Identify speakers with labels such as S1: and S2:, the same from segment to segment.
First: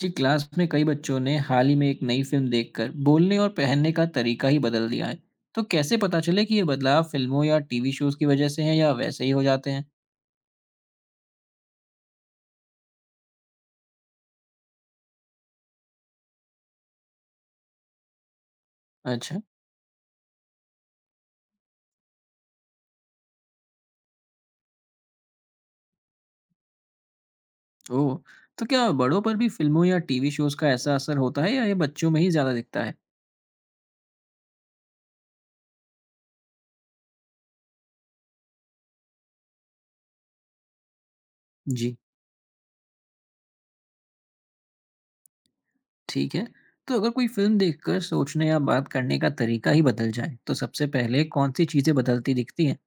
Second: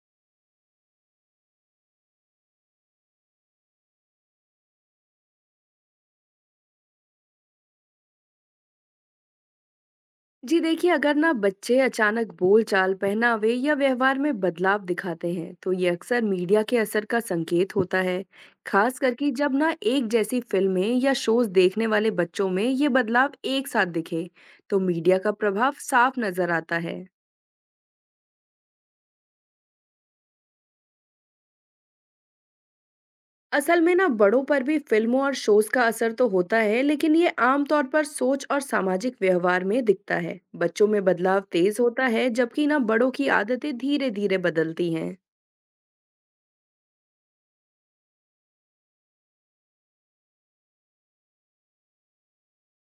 S1: जी class में कई बच्चों ने हाल ही में एक नई फिल्म देखकर बोलने और पहनने का तरीका ही बदल दिया है। तो कैसे पता चले कि ये बदलाव फिल्मों या टीवी शोज की वजह से हैं या वैसे ही हो जाते हैं।
S2: जी देखिए, अगर ना बच्चे अचानक बोलचाल, पहनावे या व्यवहार में बदलाव दिखाते हैं तो ये अक्सर मीडिया के असर का संकेत होता है। खास करके
S1: अच्छा।
S2: जब ना एक जैसी फिल्में या शोज देखने वाले बच्चों में ये बदलाव एक साथ दिखे तो मीडिया का प्रभाव साफ नजर आता है।
S1: ओह। तो क्या बड़ों पर भी फिल्मों या टीवी शोज का ऐसा असर होता है या ये बच्चों में ही ज़्यादा दिखता है।
S2: असल में ना बड़ों पर भी फिल्मों और शोज का असर तो होता है, लेकिन ये आमतौर पर सोच और सामाजिक व्यवहार में दिखता है। बच्चों में बदलाव तेज
S1: जी।
S2: होता है जबकि ना बड़ों की आदतें धीरे धीरे बदलती हैं।
S1: ठीक है। तो अगर कोई फिल्म देखकर सोचने या बात करने का तरीका ही बदल जाए तो सबसे पहले कौन सी चीज़ें बदलती दिखती हैं।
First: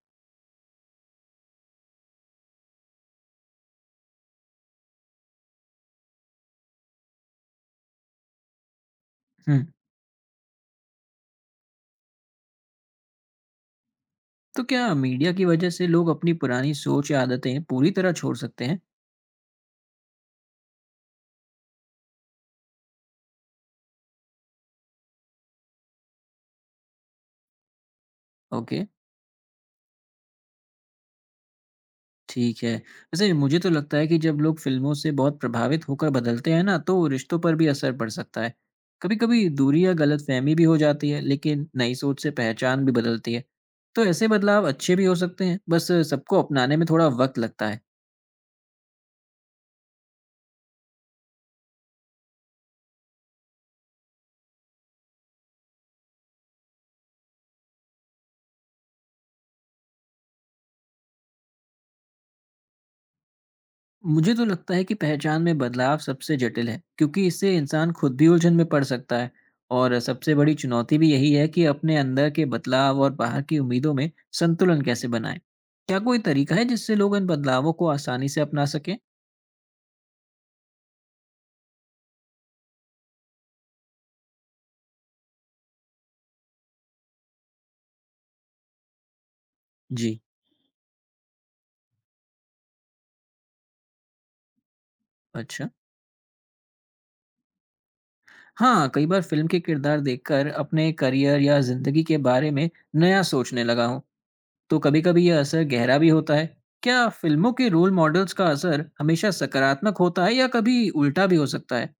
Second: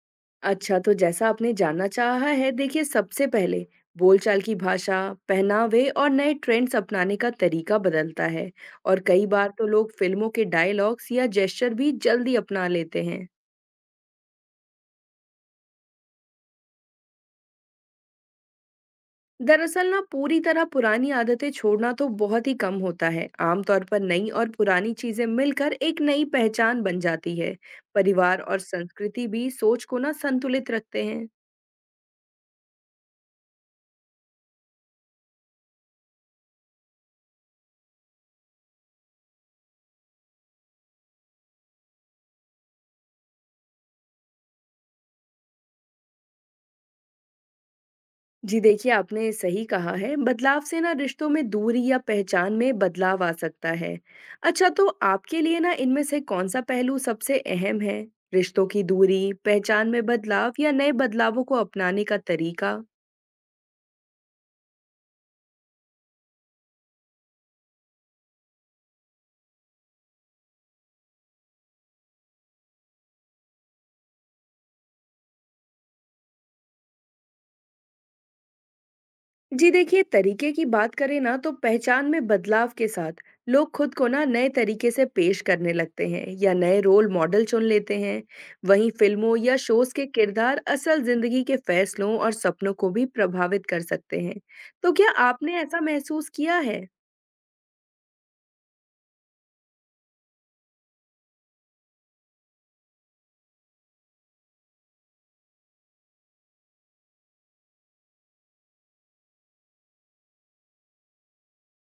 S2: अच्छा, तो जैसा आपने जानना चाहा है, देखिए सबसे पहले बोलचाल की भाषा, पहनावे और नए ट्रेंड्स अपनाने का तरीका बदलता है। और कई बार
S1: हम्म।
S2: तो लोग फिल्मों के डायलॉग्स या जेस्चर भी जल्दी अपना लेते हैं।
S1: तो क्या मीडिया की वजह से लोग अपनी पुरानी सोच या आदतें पूरी तरह छोड़ सकते हैं।
S2: दरअसल ना पूरी तरह पुरानी आदतें छोड़ना तो बहुत ही कम होता है। आमतौर पर नई और पुरानी चीजें मिलकर एक नई पहचान बन जाती है। परिवार और
S1: ओके।
S2: संस्कृति भी सोच को ना संतुलित रखते हैं।
S1: ठीक है। वैसे मुझे तो लगता है कि जब लोग फ़िल्मों से बहुत प्रभावित होकर बदलते हैं ना, तो रिश्तों पर भी असर पड़ सकता है। कभी-कभी दूरी या गलतफ़हमी भी हो जाती है, लेकिन नई सोच से पहचान भी बदलती है। तो ऐसे बदलाव अच्छे भी हो सकते हैं, बस सबको अपनाने में थोड़ा वक़्त लगता है।
S2: जी देखिए, आपने सही कहा है, बदलाव से ना रिश्तों में दूरी या पहचान में बदलाव आ सकता है। अच्छा, तो आपके लिए ना इनमें से कौन-सा पहलू सबसे अहम है? रिश्तों की दूरी, पहचान में बदलाव या नए बदलावों को अपनाने का तरीका?
S1: मुझे तो लगता है कि पहचान में बदलाव सबसे जटिल है क्योंकि इससे इंसान खुद भी उलझन में पड़ सकता है। और सबसे बड़ी चुनौती भी यही है कि अपने अंदर के बदलाव और बाहर की उम्मीदों में संतुलन कैसे बनाएं। क्या कोई तरीका है जिससे लोग इन बदलावों को आसानी से अपना सकें।
S2: जी देखिए, तरीके की बात करें ना तो पहचान में बदलाव के साथ लोग खुद को ना नए तरीके से पेश करने लगते हैं या नए रोल मॉडल चुन लेते हैं। वहीं फिल्मों या शोज के
S1: जी।
S2: किरदार असल जिंदगी के फैसलों और सपनों को भी प्रभावित कर सकते हैं। तो क्या आपने
S1: अच्छा,
S2: ऐसा महसूस किया है?
S1: हाँ कई बार फिल्म के किरदार देखकर अपने करियर या जिंदगी के बारे में नया सोचने लगा हूँ। तो कभी कभी यह असर गहरा भी होता है। क्या फिल्मों के रोल मॉडल्स का असर हमेशा सकारात्मक होता है या कभी उल्टा भी हो सकता है।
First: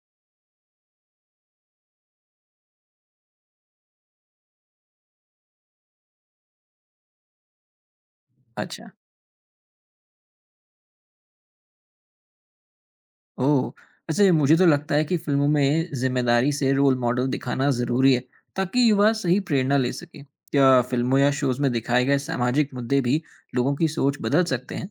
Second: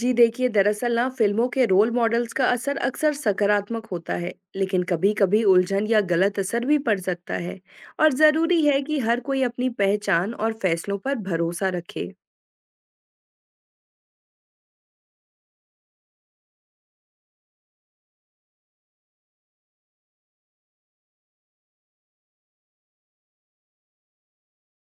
S2: जी देखिए, दरअसल ना फिल्मों के रोल मॉडल्स का असर अक्सर सकारात्मक होता है, लेकिन कभी-कभी उलझन या गलत असर भी पड़ सकता है। और जरूरी है
S1: अच्छा।
S2: कि हर कोई अपनी पहचान और फैसलों पर भरोसा रखे।
S1: ओह! वैसे मुझे तो लगता है कि फ़िल्मों में ज़िम्मेदारी से रोल मॉडल दिखाना ज़रूरी है, ताकि युवा सही प्रेरणा ले सकें। क्या फ़िल्मों या शोज़ में दिखाए गए सामाजिक मुद्दे भी लोगों की सोच बदल सकते हैं?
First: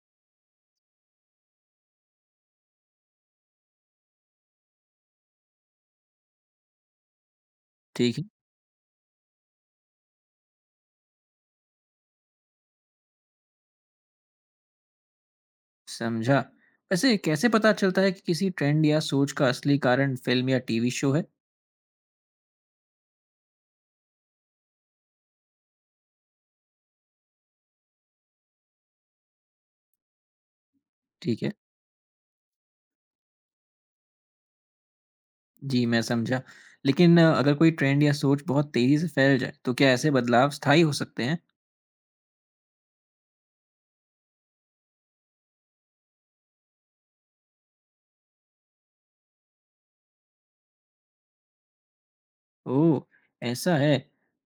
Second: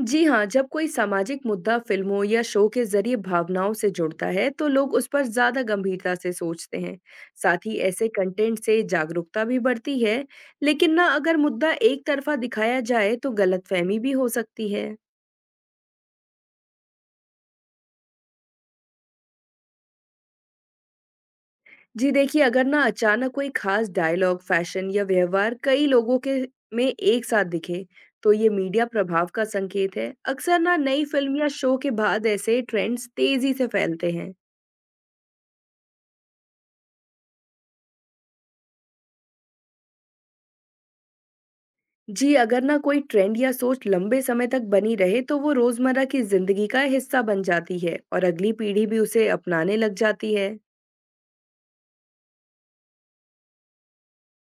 S2: जी हाँ, जब कोई सामाजिक मुद्दा फिल्मों या शो के ज़रिए भावनाओं से जुड़ता है, तो लोग उस पर ज़्यादा गंभीरता से सोचते हैं। साथ ही ऐसे
S1: ठीक है,
S2: कंटेंट से जागरूकता भी बढ़ती है, लेकिन ना अगर मुद्दा एक तरफ़ा दिखाया जाए, तो गलतफ़हमी भी हो सकती है।
S1: समझा। वैसे कैसे पता चलता है कि किसी ट्रेंड या सोच का असली कारण फ़िल्म या टीवी शो है?
S2: जी देखिए, अगर ना अचानक कोई खास डायलॉग, फैशन या व्यवहार कई लोगों के में एक साथ दिखे, तो ये मीडिया प्रभाव का संकेत है। अक्सर ना नई फिल्म
S1: ठीक
S2: या
S1: है,
S2: शो के बाद ऐसे ट्रेंड्स तेज़ी से फैलते हैं।
S1: जी मैं समझा। लेकिन अगर कोई ट्रेंड या सोच बहुत तेज़ी से फैल जाए, तो क्या ऐसे बदलाव स्थायी हो सकते हैं?
S2: जी, अगर ना कोई ट्रेंड या सोच लंबे समय तक बनी रहे तो वो रोजमर्रा की जिंदगी का हिस्सा बन जाती है और अगली पीढ़ी भी उसे अपनाने लग जाती है।
S1: ओह! ऐसा है।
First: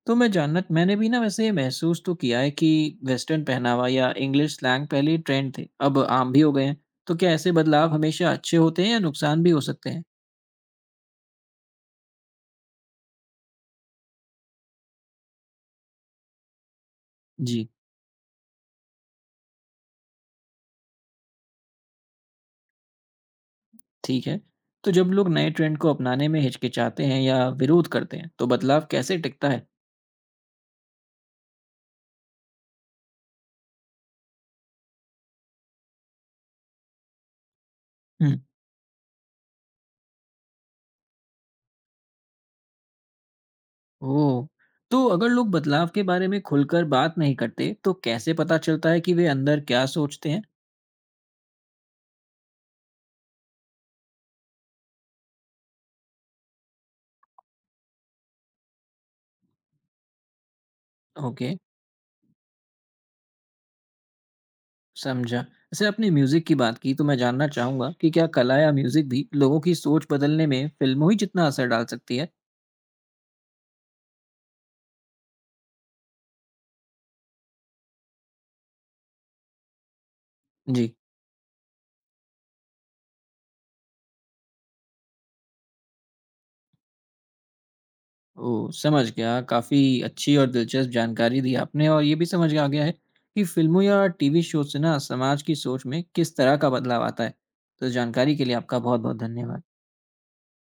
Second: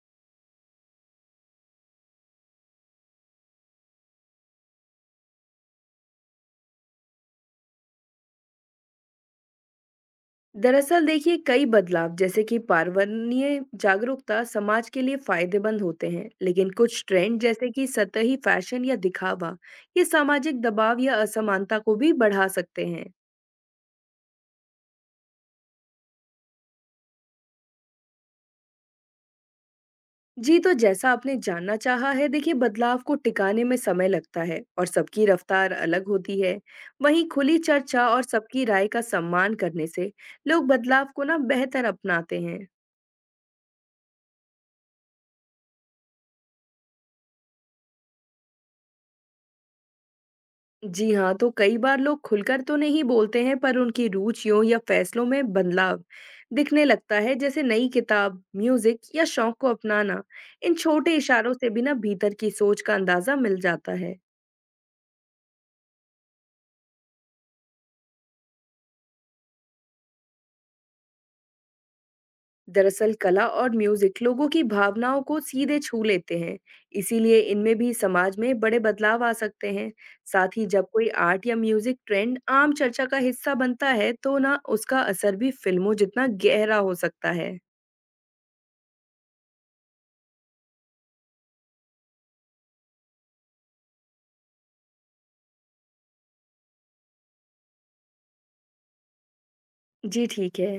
S1: तो मैंने भी ना वैसे ये महसूस तो किया है कि वेस्टर्न पहनावा या इंग्लिश स्लैंग पहले ट्रेंड थे, अब आम भी हो गए हैं। तो क्या ऐसे बदलाव हमेशा अच्छे होते हैं या नुकसान भी हो सकते हैं?
S2: दरअसल देखिए, कई बदलाव जैसे कि पर्यावरणीय जागरूकता समाज के लिए फायदेमंद होते हैं, लेकिन कुछ ट्रेंड
S1: जी,
S2: जैसे कि सतही फैशन या दिखावा, ये सामाजिक दबाव या असमानता को भी बढ़ा सकते हैं।
S1: ठीक है। तो जब लोग नए ट्रेंड को अपनाने में हिचकिचाते हैं या विरोध करते हैं, तो बदलाव कैसे टिकता है?
S2: जी, तो जैसा आपने जानना चाहा है, देखिए बदलाव को टिकाने में समय लगता है और सबकी रफ्तार अलग होती है। वहीं खुली चर्चा और
S1: हुँ,
S2: सबकी राय का सम्मान करने से लोग बदलाव को ना बेहतर अपनाते हैं।
S1: ओह! तो अगर लोग बदलाव के बारे में खुलकर बात नहीं करते, तो कैसे पता चलता है कि वे अंदर क्या सोचते हैं?
S2: जी हाँ, तो कई बार लोग खुलकर तो नहीं बोलते हैं, पर उनकी रुचियों या फैसलों में बदलाव दिखने लगता है, जैसे नई किताब, म्यूजिक या शौक को अपनाना। इन छोटे इशारों
S1: ओके।
S2: से भी ना भीतर की सोच का अंदाजा मिल जाता है।
S1: समझा। वैसे आपने म्यूज़िक की बात की, तो मैं जानना चाहूँगा कि क्या कला या म्यूज़िक भी लोगों की सोच बदलने में फ़िल्मों ही जितना असर डाल सकती है?
S2: दरअसल कला और म्यूजिक लोगों की भावनाओं को सीधे छू लेते हैं, इसीलिए इनमें भी समाज में बड़े बदलाव आ सकते हैं। साथ ही जब
S1: जी।
S2: कोई आर्ट या म्यूजिक ट्रेंड आम चर्चा का हिस्सा बनता है तो ना उसका असर भी फिल्मों जितना गहरा हो सकता है।
S1: ओह! समझ गया। काफ़ी अच्छी और दिलचस्प जानकारी दी आपने और ये भी समझ आ गया है कि फ़िल्मों या टीवी शो से ना समाज की सोच में किस तरह का बदलाव आता है। तो इस जानकारी के लिए आपका बहुत-बहुत धन्यवाद।
S2: जी ठीक है।